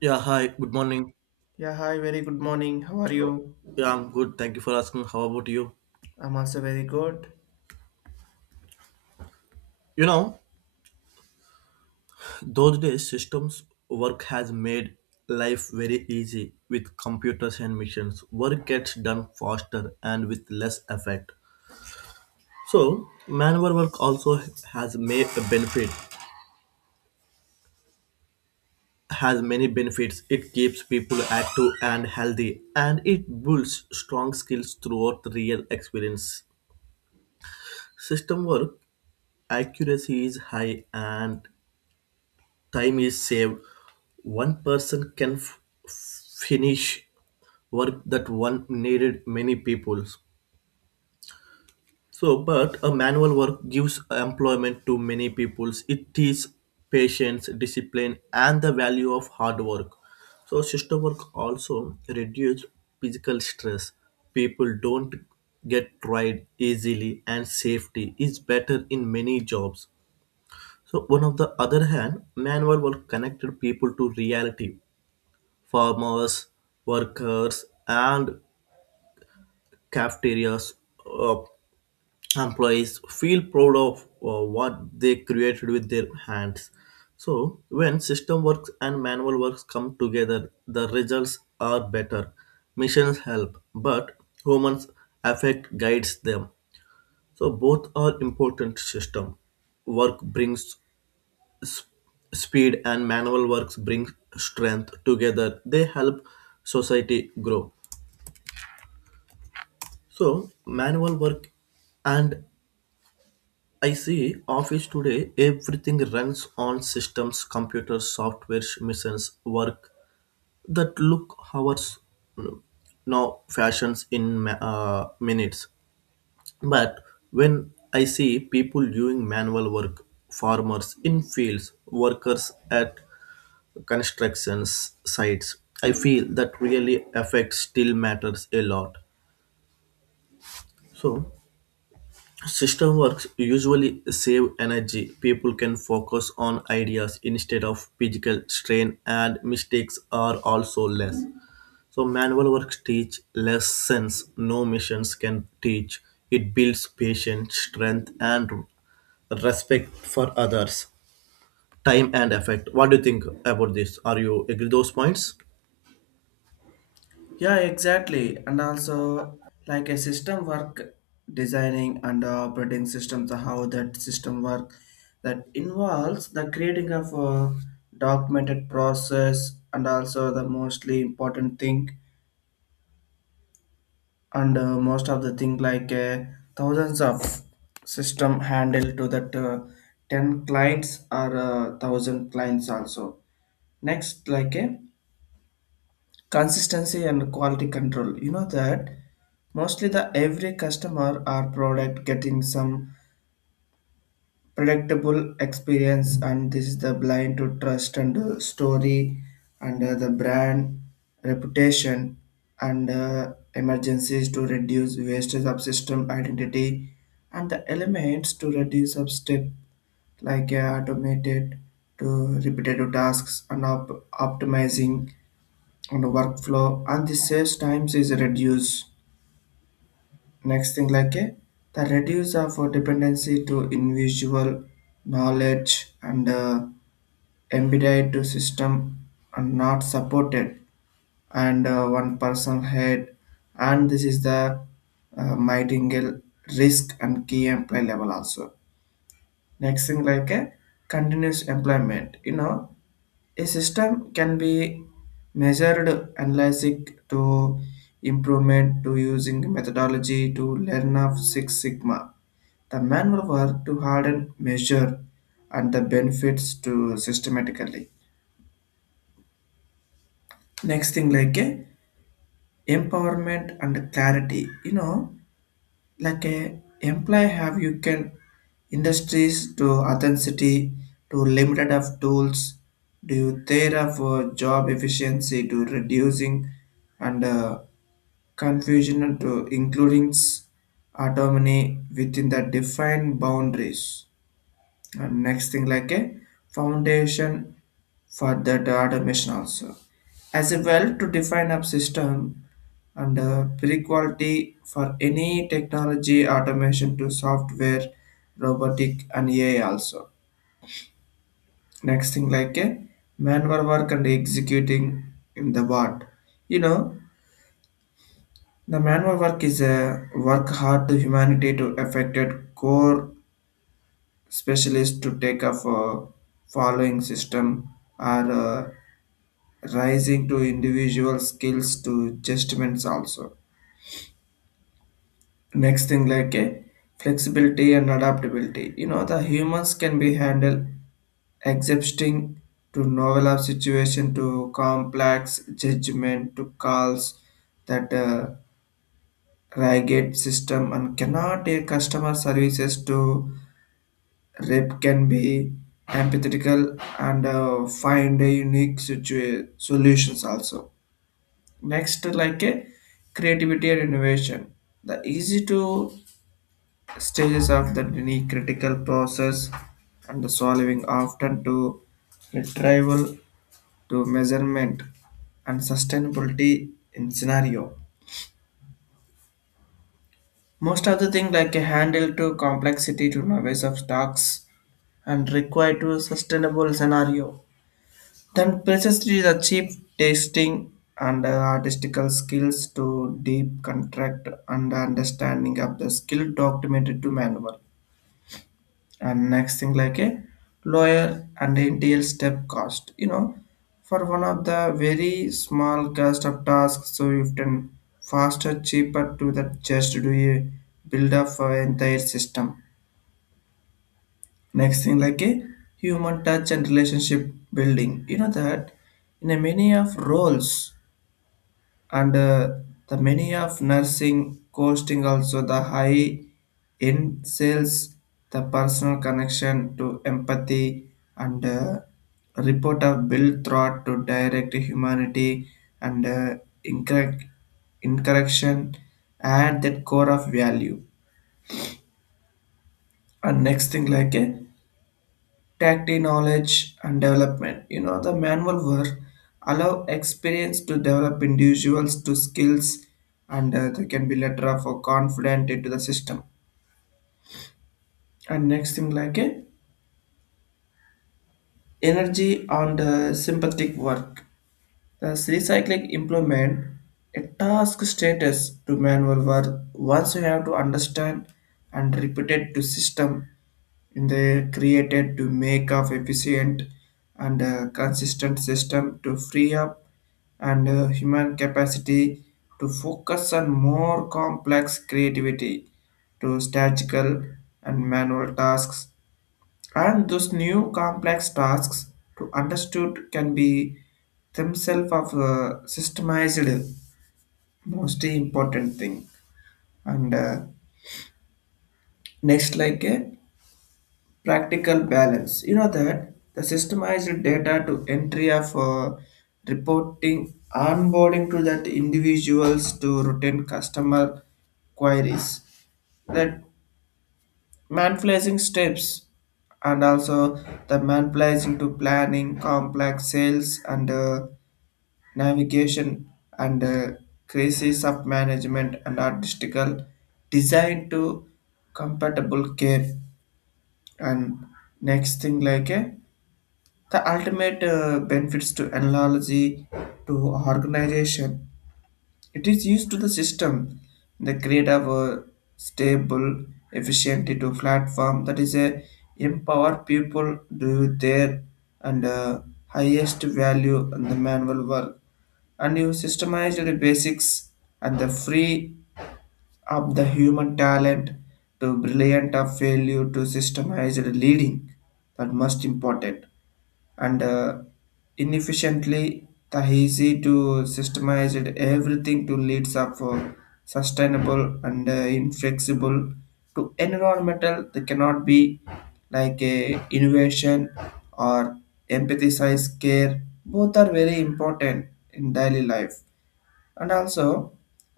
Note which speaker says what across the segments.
Speaker 1: Yeah, hi, good morning.
Speaker 2: Yeah, hi, very good morning. How are
Speaker 1: Oh.
Speaker 2: you?
Speaker 1: Yeah, I'm good. Thank you for asking. How about you?
Speaker 2: I'm also very good.
Speaker 1: You know, those days systems work has made life very easy with computers and machines. Work gets done faster and with less effort. So, manual work also has made a benefit has many benefits. It keeps people active and healthy, and it builds strong skills throughout real experience. System work accuracy is high and time is saved. One person can finish work that one needed many people. So but a manual work gives employment to many peoples. It teaches patience, discipline, and the value of hard work. So system work also reduces physical stress. People don't get tired easily, and safety is better in many jobs. So one of the other hand, manual work connected people to reality. Farmers, workers, and cafeterias uh, employees feel proud of what they created with their hands. So, when system works and manual works come together, the results are better. Machines help, but humans affect guides them. So, both are important system. Work brings s- speed and manual works brings strength together. They help society grow. So manual work and I see office today everything runs on systems, computers, software, missions, work that look hours now fashions in minutes. But when I see people doing manual work, farmers in fields, workers at construction sites, I feel that really affects still matters a lot. So system works usually save energy. People can focus on ideas instead of physical strain, and mistakes are also less. So, manual works teach lessons no missions can teach. It builds patience, strength, and respect for others, time and effect. What do you think about this? Are you agree those points?
Speaker 2: Yeah, exactly. And also, like a system work designing and operating systems, how that system work that involves the creating of a documented process and also the mostly important thing and most of the thing like thousands of system handle to that 10 clients or 1000 clients also, next like a consistency and quality control, you know, that mostly the every customer or product getting some predictable experience, and this is the blind to trust and story and the brand reputation and emergencies to reduce wastage of system identity and the elements to reduce of step like automated to repetitive tasks and optimizing on the workflow and the saves times is reduced. Next thing like a the reduce of a dependency to individual knowledge and embedded to system and not supported and one person head, and this is the mightingale risk and key employee level also. Next thing like a continuous employment, you know, a system can be measured, analyzed to improvement to using methodology to learn of Six Sigma, the manual work to harden, measure, and the benefits to systematically. Next thing like a empowerment and clarity. You know, like a employee have you can industries to authenticity to limited of tools do you there of job efficiency to reducing and confusion to including autonomy within the defined boundaries, and next thing like a foundation for the automation also. As a well to define a system and pre-quality for any technology automation to software, robotic and AI also. Next thing like a manual work and executing in the world. You know, the manual work is a work hard to humanity to affected core specialists to take up a following system are rising to individual skills to judgments also. Next thing like a flexibility and adaptability. You know the humans can be handled accepting to novel of situation to complex judgment to calls that rigid system and cannot take customer services to rep can be empathetical and find a unique solutions also, next like a creativity and innovation, the easy to stages of the unique critical process and the solving often to retrieval to measurement and sustainability in scenario, most of the thing like a handle to complexity to novice of stocks and require to sustainable scenario. Then precisely the cheap tasting and artistical skills to deep contract and understanding of the skill documented to manual. And next thing like a lawyer and NTL step cost. You know, for one of the very small cost of tasks, so you can faster, cheaper to that just do a build up for entire system. Next thing like a human touch and relationship building. You know that in a many of roles and the many of nursing costing also the high in sales, the personal connection to empathy and report of build thought to direct humanity and incorrect incorrection at that core of value, and next thing like a tactile knowledge and development. You know, the manual work allow experience to develop individuals to skills and they can be later off or confident into the system. And next thing like a energy on the sympathetic work. The recycling implement a task status to manual work once you have to understand and repeat it to system in the created to make of efficient and consistent system to free up and human capacity to focus on more complex creativity to statistical and manual tasks, and those new complex tasks to understood can be themselves of systemized, most important thing, and next like practical balance, you know, that the systemized data to entry of reporting onboarding to that individuals to routine customer queries, that manipulating steps, and also the manipulating to planning complex sales and navigation and crisis of management and artistical design to compatible care, and next thing like a the ultimate benefits to analogy to organization. It is used to the system, the create of a stable, efficient to platform that is a empower people do their and highest value in the manual work, and you systemize the basics and the free up the human talent to brilliant of failure to systemize the leading, that most important, and inefficiently the easy to systemize it everything to leads up for sustainable and inflexible to environmental they cannot be like a innovation or empathize care, both are very important in daily life. And also,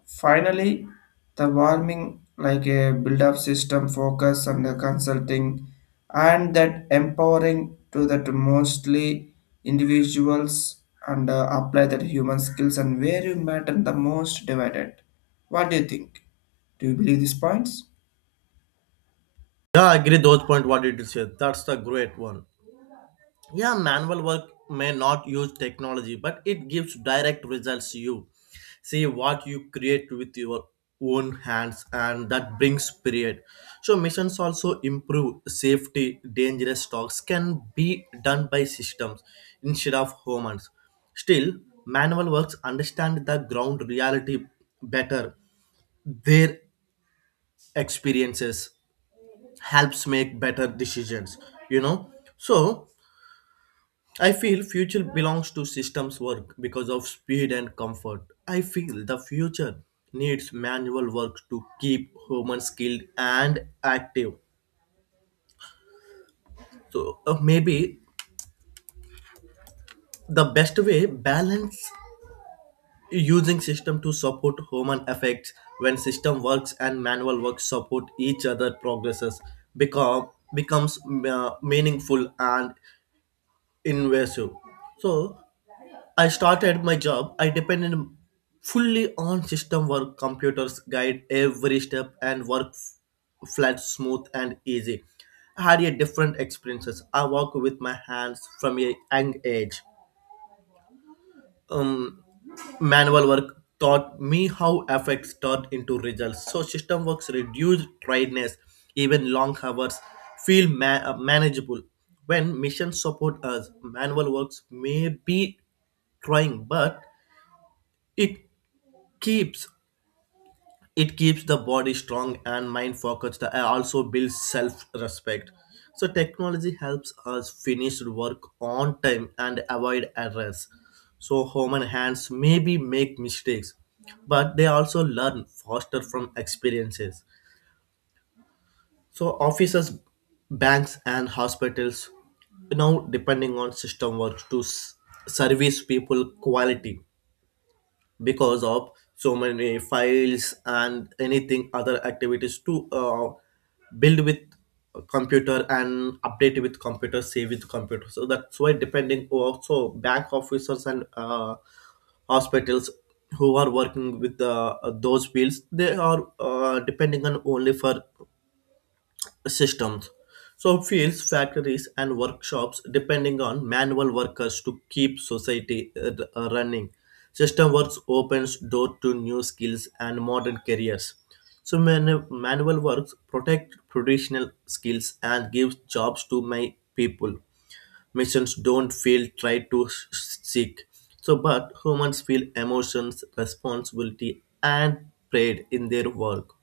Speaker 2: finally, the warming like a build-up system focus on the consulting and that empowering to that mostly individuals and apply that human skills and where you matter the most divided. What do you think? Do you believe these points?
Speaker 1: Yeah, I agree those point. What did you say? That's the great one. Yeah, manual work may not use technology, but it gives direct results to you. See what you create with your own hands, and that brings period. So, missions also improve safety. Dangerous talks can be done by systems instead of humans. Still, manual works understand the ground reality better. Their experiences helps make better decisions, you know. So, I feel future belongs to systems work because of speed and comfort. I feel the future needs manual work to keep humans skilled and active. So, maybe the best way balance using system to support human effects when system works and manual work support each other progresses become becomes meaningful and invasive. So I started my job, I depended fully on system work, computers guide every step and work flat, smooth and easy. I had a different experiences. I work with my hands from a young age. Um, manual work taught me how effects turn into results. So system works reduced tiredness, even long hours feel manageable. When missions support us, manual works may be trying, but it keeps it keeps the body strong and mind focused, and also builds self-respect. So technology helps us finish work on time and avoid errors. So human hands maybe make mistakes, but they also learn faster from experiences. So offices, banks and hospitals now depending on system works to service people quality, because of so many files and anything other activities to build with computer and update with computer save with computer. So that's why depending also bank officers and hospitals who are working with those fields, they are depending on only for systems. So, fields, factories, and workshops depending on manual workers to keep society running. System works opens door to new skills and modern careers. So, manual works protect traditional skills and gives jobs to my people. Missions don't feel try to seek. So, but humans feel emotions, responsibility, and pride in their work,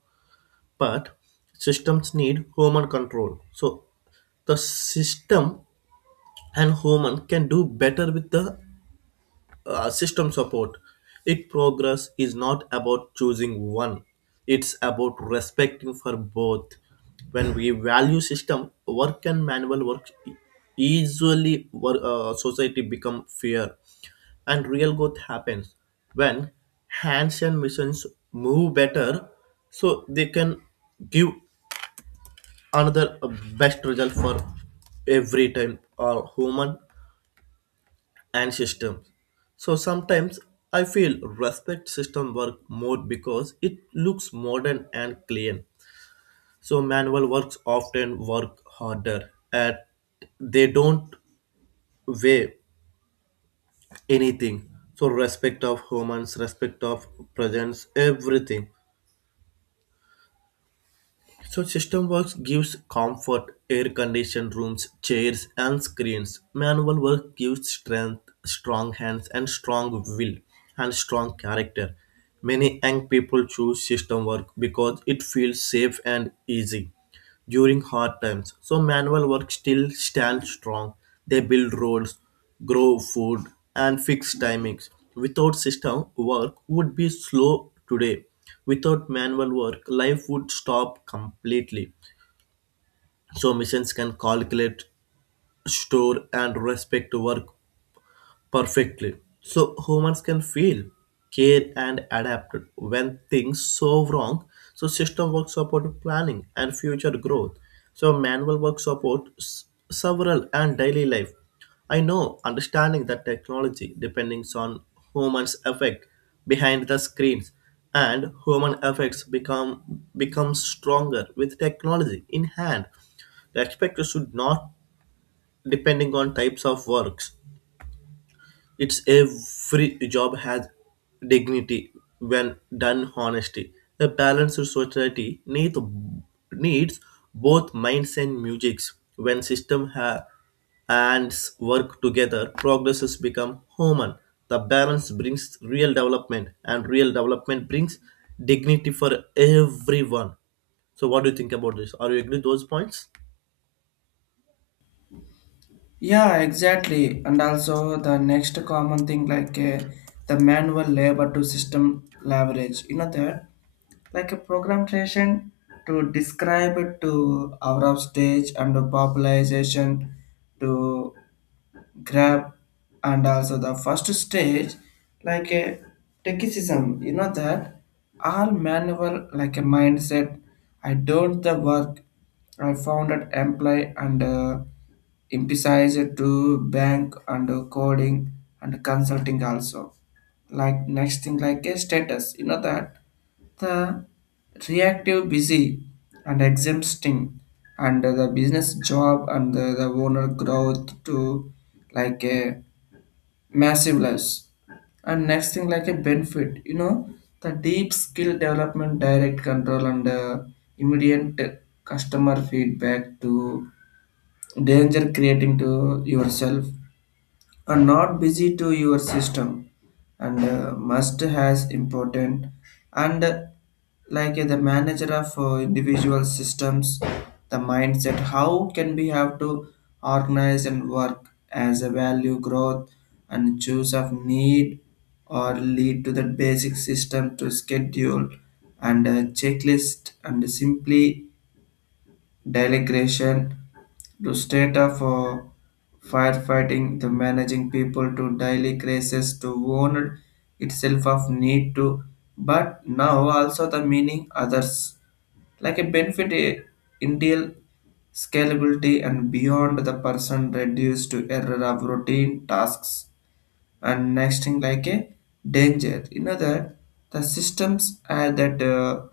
Speaker 1: but systems need human control. So the system and human can do better with the system support. It progress is not about choosing one. It's about respecting for both. When we value system, work and manual work easily society become fair, and real growth happens when hands and machines move better, so they can give another best result for every time are human and systems. So sometimes I feel respect system work more because it looks modern and clean. So manual works often work harder, and they don't weigh anything. So respect of humans, respect of presence, everything. So system works gives comfort, air conditioned rooms, chairs and screens. Manual work gives strength, strong hands and strong will and strong character. Many young people choose system work because it feels safe and easy during hard times. So manual work still stands strong. They build roads, grow food, and fix timings. Without system, work would be slow today. Without manual work, life would stop completely. So machines can calculate, store, and respect work perfectly. So humans can feel, care, and adapt when things so wrong. So system work support planning and future growth. So manual work supports several and daily life. I know understanding that technology depends on humans effect behind the screens, and human effects become stronger with technology in hand. The expector should not depending on types of works. It's every job has dignity when done honestly. A balanced society needs both minds and musics. When system hands work together, progresses become human. The balance brings real development, and real development brings dignity for everyone. So, what do you think about this? Are you agree with those points?
Speaker 2: Yeah, exactly. And also the next common thing like the manual labor to system leverage. You know that like a program creation to describe it to our stage and the popularization to grab, and also the first stage like a technicism, you know, that all manual like a mindset, I don't the work, I found it employ and emphasize it to bank and coding and consulting also, like next thing like a status, you know, that the reactive busy and exempting and the business job and the owner growth to like a massive loss. And next thing like a benefit, you know, the deep skill development, direct control and immediate customer feedback to danger creating to yourself are not busy to your system and must has important and like the manager of individual systems, the mindset how can we have to organize and work as a value growth and choose of need or lead to the basic system to schedule and checklist and simply delegation to state of firefighting the managing people to daily crisis to warn itself of need to, but now also the meaning others like a benefit, ideal scalability and beyond the person reduced to error of routine tasks. And next thing like a danger in other, the systems are that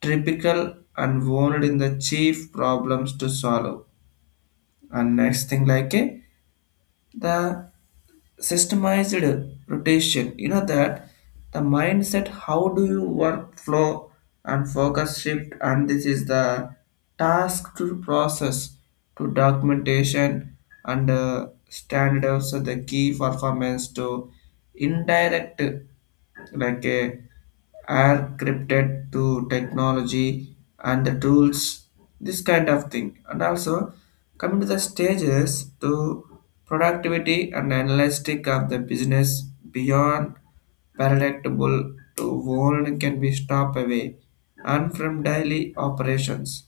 Speaker 2: typical and warned in the chief problems to solve. And next thing like a the systemized rotation, you know, that the mindset how do you work flow and focus shift, and this is the task to process to documentation and standards of the key performance to indirect like are crypted to technology and the tools, this kind of thing, and also coming to the stages to productivity and analytic of the business beyond palatable to world can be stopped away and from daily operations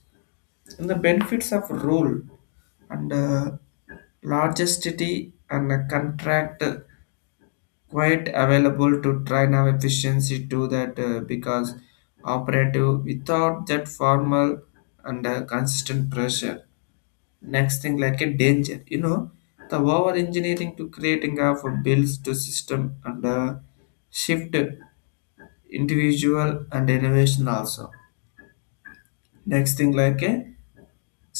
Speaker 2: and the benefits of rule and largest city and a contract quite available to train our efficiency to that because operative without that formal and consistent pressure. Next thing like a danger, you know, the over engineering to creating of bills to system and shift individual and innovation also. Next thing like a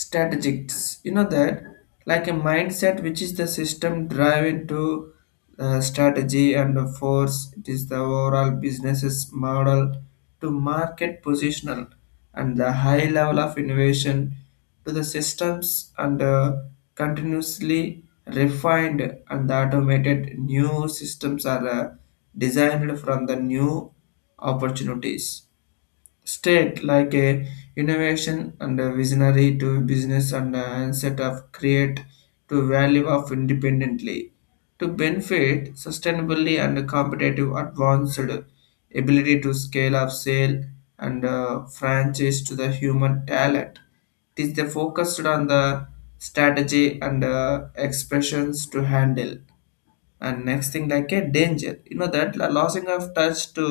Speaker 2: strategics, you know, that like a mindset which is the system drive into strategy and the force it is the overall business's model to market positional and the high level of innovation to the systems and continuously refined and the automated new systems are designed from the new opportunities state like a innovation and a visionary to business and a set of create to value of independently to benefit sustainably and competitive advanced ability to scale up sale and franchise to the human talent, it is the focused on the strategy and expressions to handle. And next thing like a danger, you know, that losing of touch to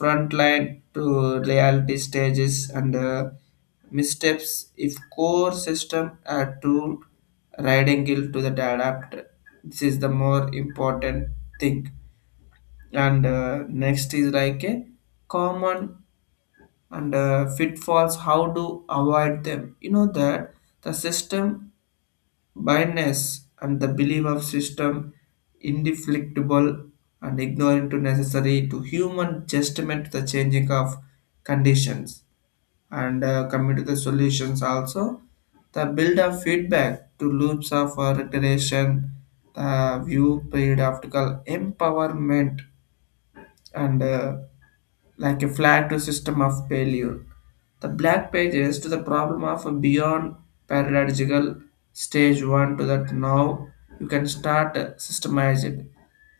Speaker 2: front line to reality stages and missteps if core system are to riding guilt to the adapter, this is the more important thing. And next is like a common and pitfalls how to avoid them, you know, that the system blindness and the belief of system indeflectible and ignorant to necessary to human testament to the changing of conditions and coming to the solutions also the build of feedback to loops of reiteration the view periodical empowerment and like a flag to system of failure. The black pages to the problem of a beyond paradigmical stage one to that now you can start systemize it.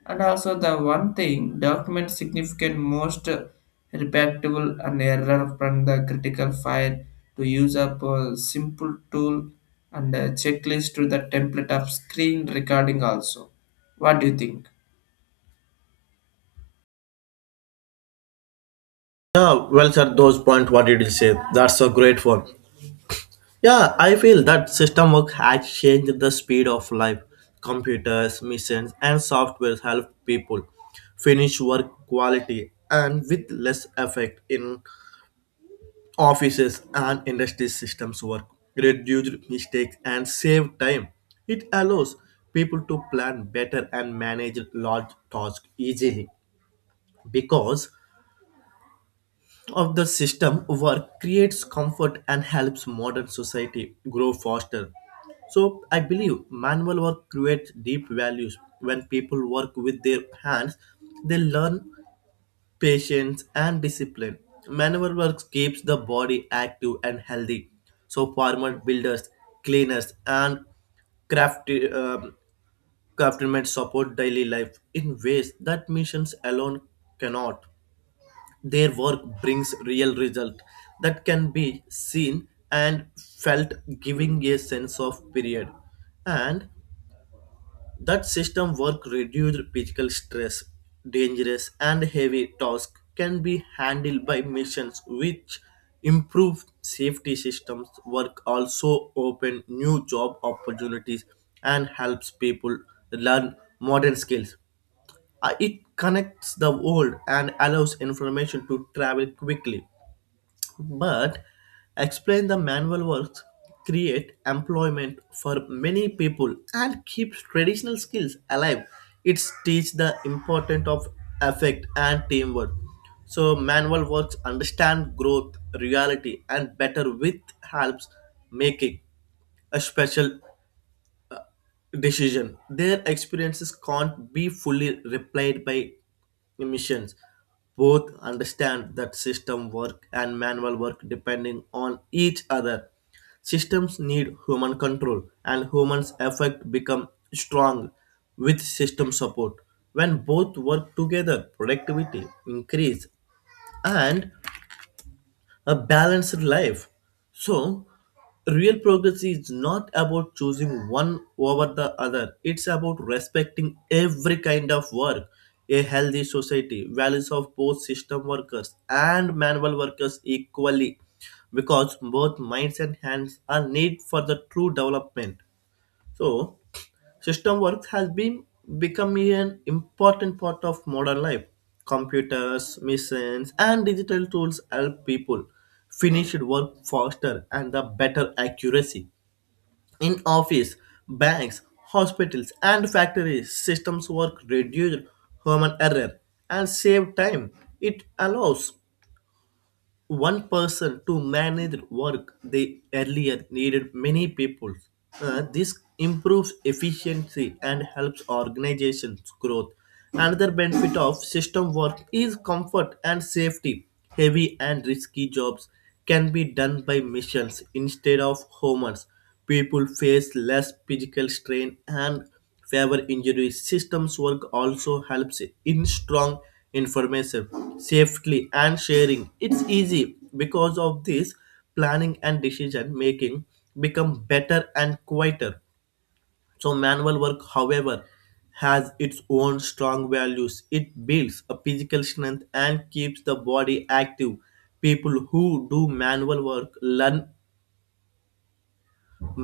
Speaker 2: And also the one thing document significant most repeatable and error from the critical file to use up a simple tool and a checklist to the template of screen recording also. What do you think?
Speaker 1: Yeah, well, sir, those points what did you say? That's a great one. Yeah, I feel that system work has changed the speed of life. Computers, machines, and software help people finish work quality and with less effect in offices and industry systems work, reduce mistakes and save time. It allows people to plan better and manage large tasks easily because of the system work creates comfort and helps modern society grow faster. So I believe manual work creates deep values. When people work with their hands, they learn patience and discipline. Manual work keeps the body active and healthy. So farmers, builders, cleaners, and craft um craftsmen support daily life in ways that missions alone cannot. Their work brings real result that can be seen and felt, giving a sense of period. And that system work reduced physical stress, dangerous and heavy tasks can be handled by machines which improve safety. Systems work also open new job opportunities and helps people learn modern skills. It connects the world and allows information to travel quickly, but explain the manual works create employment for many people and keeps traditional skills alive. It teach the importance of effect and teamwork. So manual works understand growth reality and better with helps making a special decision. Their experiences can't be fully replied by machines. Both understand that system work and manual work depending on each other. Systems need human control, and humans' effect become strong with system support. When both work together, productivity increase and a balanced life. So, real progress is not about choosing one over the other, it's about respecting every kind of work. A healthy society values of both system workers and manual workers equally, because both minds and hands are need for the true development. So, system work has been becoming an important part of modern life. Computers, machines, and digital tools help people finish work faster and the better accuracy. In office, banks, hospitals, and factories, systems work reduce human error and save time. It allows one person to manage work they earlier needed many people. This improves efficiency and helps organizations growth. Another benefit of system work is comfort and safety. Heavy and risky jobs can be done by machines instead of humans. People face less physical strain and fewer injuries. Systems work also helps in strong information, safely and sharing. It's easy because of this planning and decision making become better and quieter. So manual work, however, has its own strong values. It builds a physical strength and keeps the body active. People who do manual work learn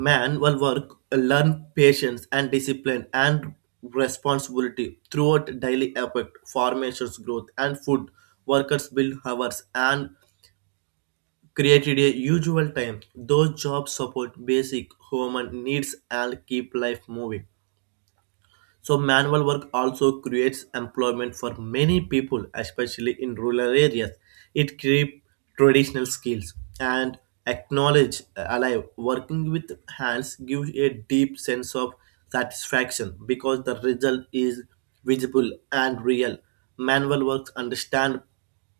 Speaker 1: manual work learn patience and discipline and responsibility throughout daily effort. Formations growth and food workers build hours and created a usual time. Those jobs support basic human needs and keep life moving. So manual work also creates employment for many people, especially in rural areas. It keeps traditional skills and acknowledge alive. Working with hands gives a deep sense of satisfaction because the result is visible and real. Manual works understand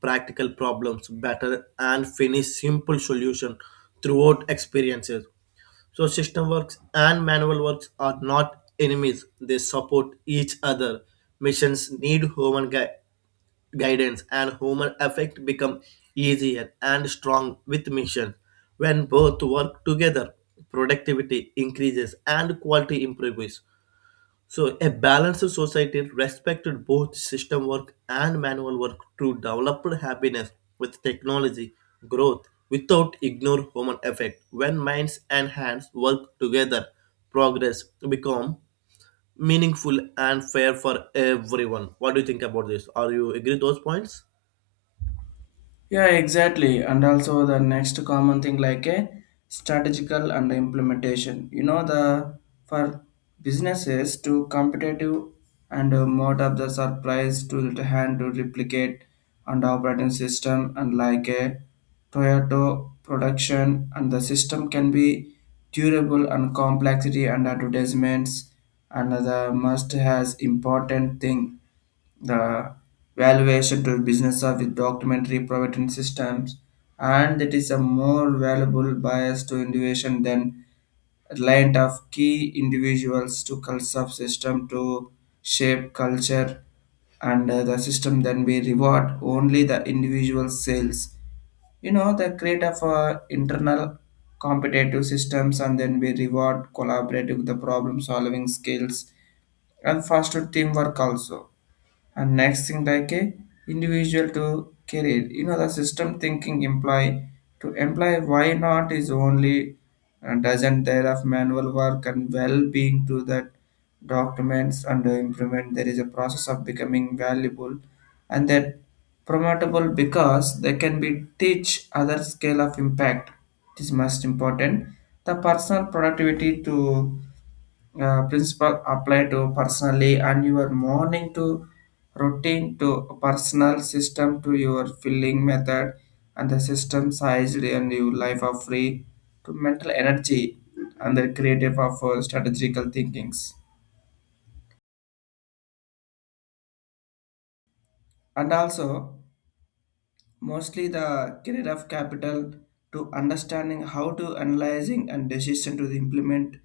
Speaker 1: practical problems better and finish simple solution throughout experiences. So system works and manual works are not enemies. They support each other. Missions need human guidance, and human effect become easier and strong with mission. When both work together, productivity increases and quality improves. So, a balanced society respected both system work and manual work to develop happiness with technology growth without ignore human effect. When minds and hands work together, progress become meaningful and fair for everyone. What do you think about this? Are you agree those points?
Speaker 2: Yeah, exactly. And also the next common thing like a strategical and implementation. You know the for businesses to competitive and mode of the surprise to the hand to replicate and operating system and like a Toyota production, and the system can be durable and complexity and advertisements and the must has important thing, the valuation to business of with documentary provident systems, and that is a more valuable bias to innovation than reliant of key individuals to culture of system to shape culture and the system then we reward only the individual sales, you know, the create of internal competitive systems and then we reward collaborative the problem solving skills and faster teamwork also. And next thing like a individual to career, you know, the system thinking imply to imply why not is only a dozen there of manual work and well-being to that documents under implement there is a process of becoming valuable and that promotable because they can be teach other scale of impact, it is most important, the personal productivity to principle apply to personally and your morning to routine to personal system to your filling method and the system sized and your life of free to mental energy and the creative of strategical thinkings, and also mostly the career of capital to understanding how to analyzing and decision to the implement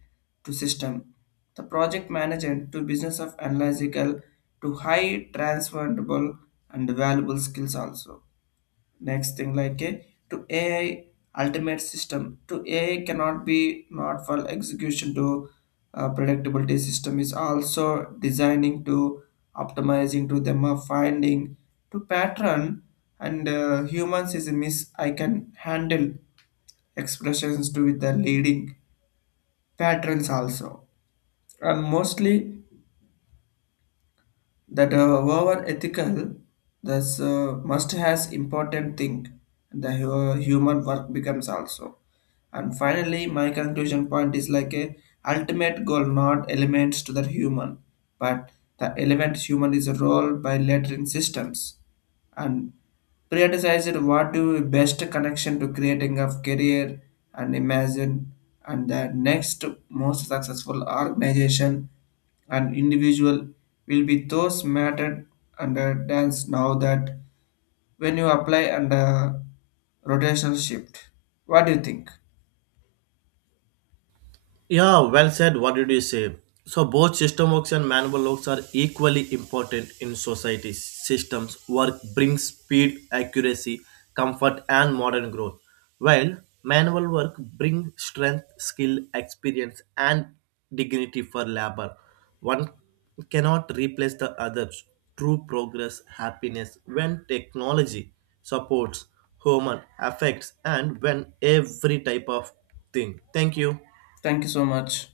Speaker 2: to system, the project manager to business of analytical to high transferable and valuable skills also. Next thing like a to AI, ultimate system to AI cannot be not for execution to predictability system is also designing to optimizing to them finding to pattern and humans is a miss I can handle expressions to with the leading patterns also, and mostly that over ethical, this must has important thing, the human work becomes also. And finally my conclusion point is like a ultimate goal not elements to the human, but the element human is a role by lettering systems and prioritized what do best connection to creating of career and imagine, and the next most successful organization an individual will be those mattered under dance now that when you apply under rotational shift. What do you think?
Speaker 1: Yeah, well said. What did you say? So both system works and manual works are equally important in society. Systems work brings speed, accuracy, comfort, and modern growth, while manual work brings strength, skill, experience, and dignity for labor. One cannot replace the other. True progress, happiness when technology supports human affects, and when every type of thing. Thank you.
Speaker 2: Thank you so much.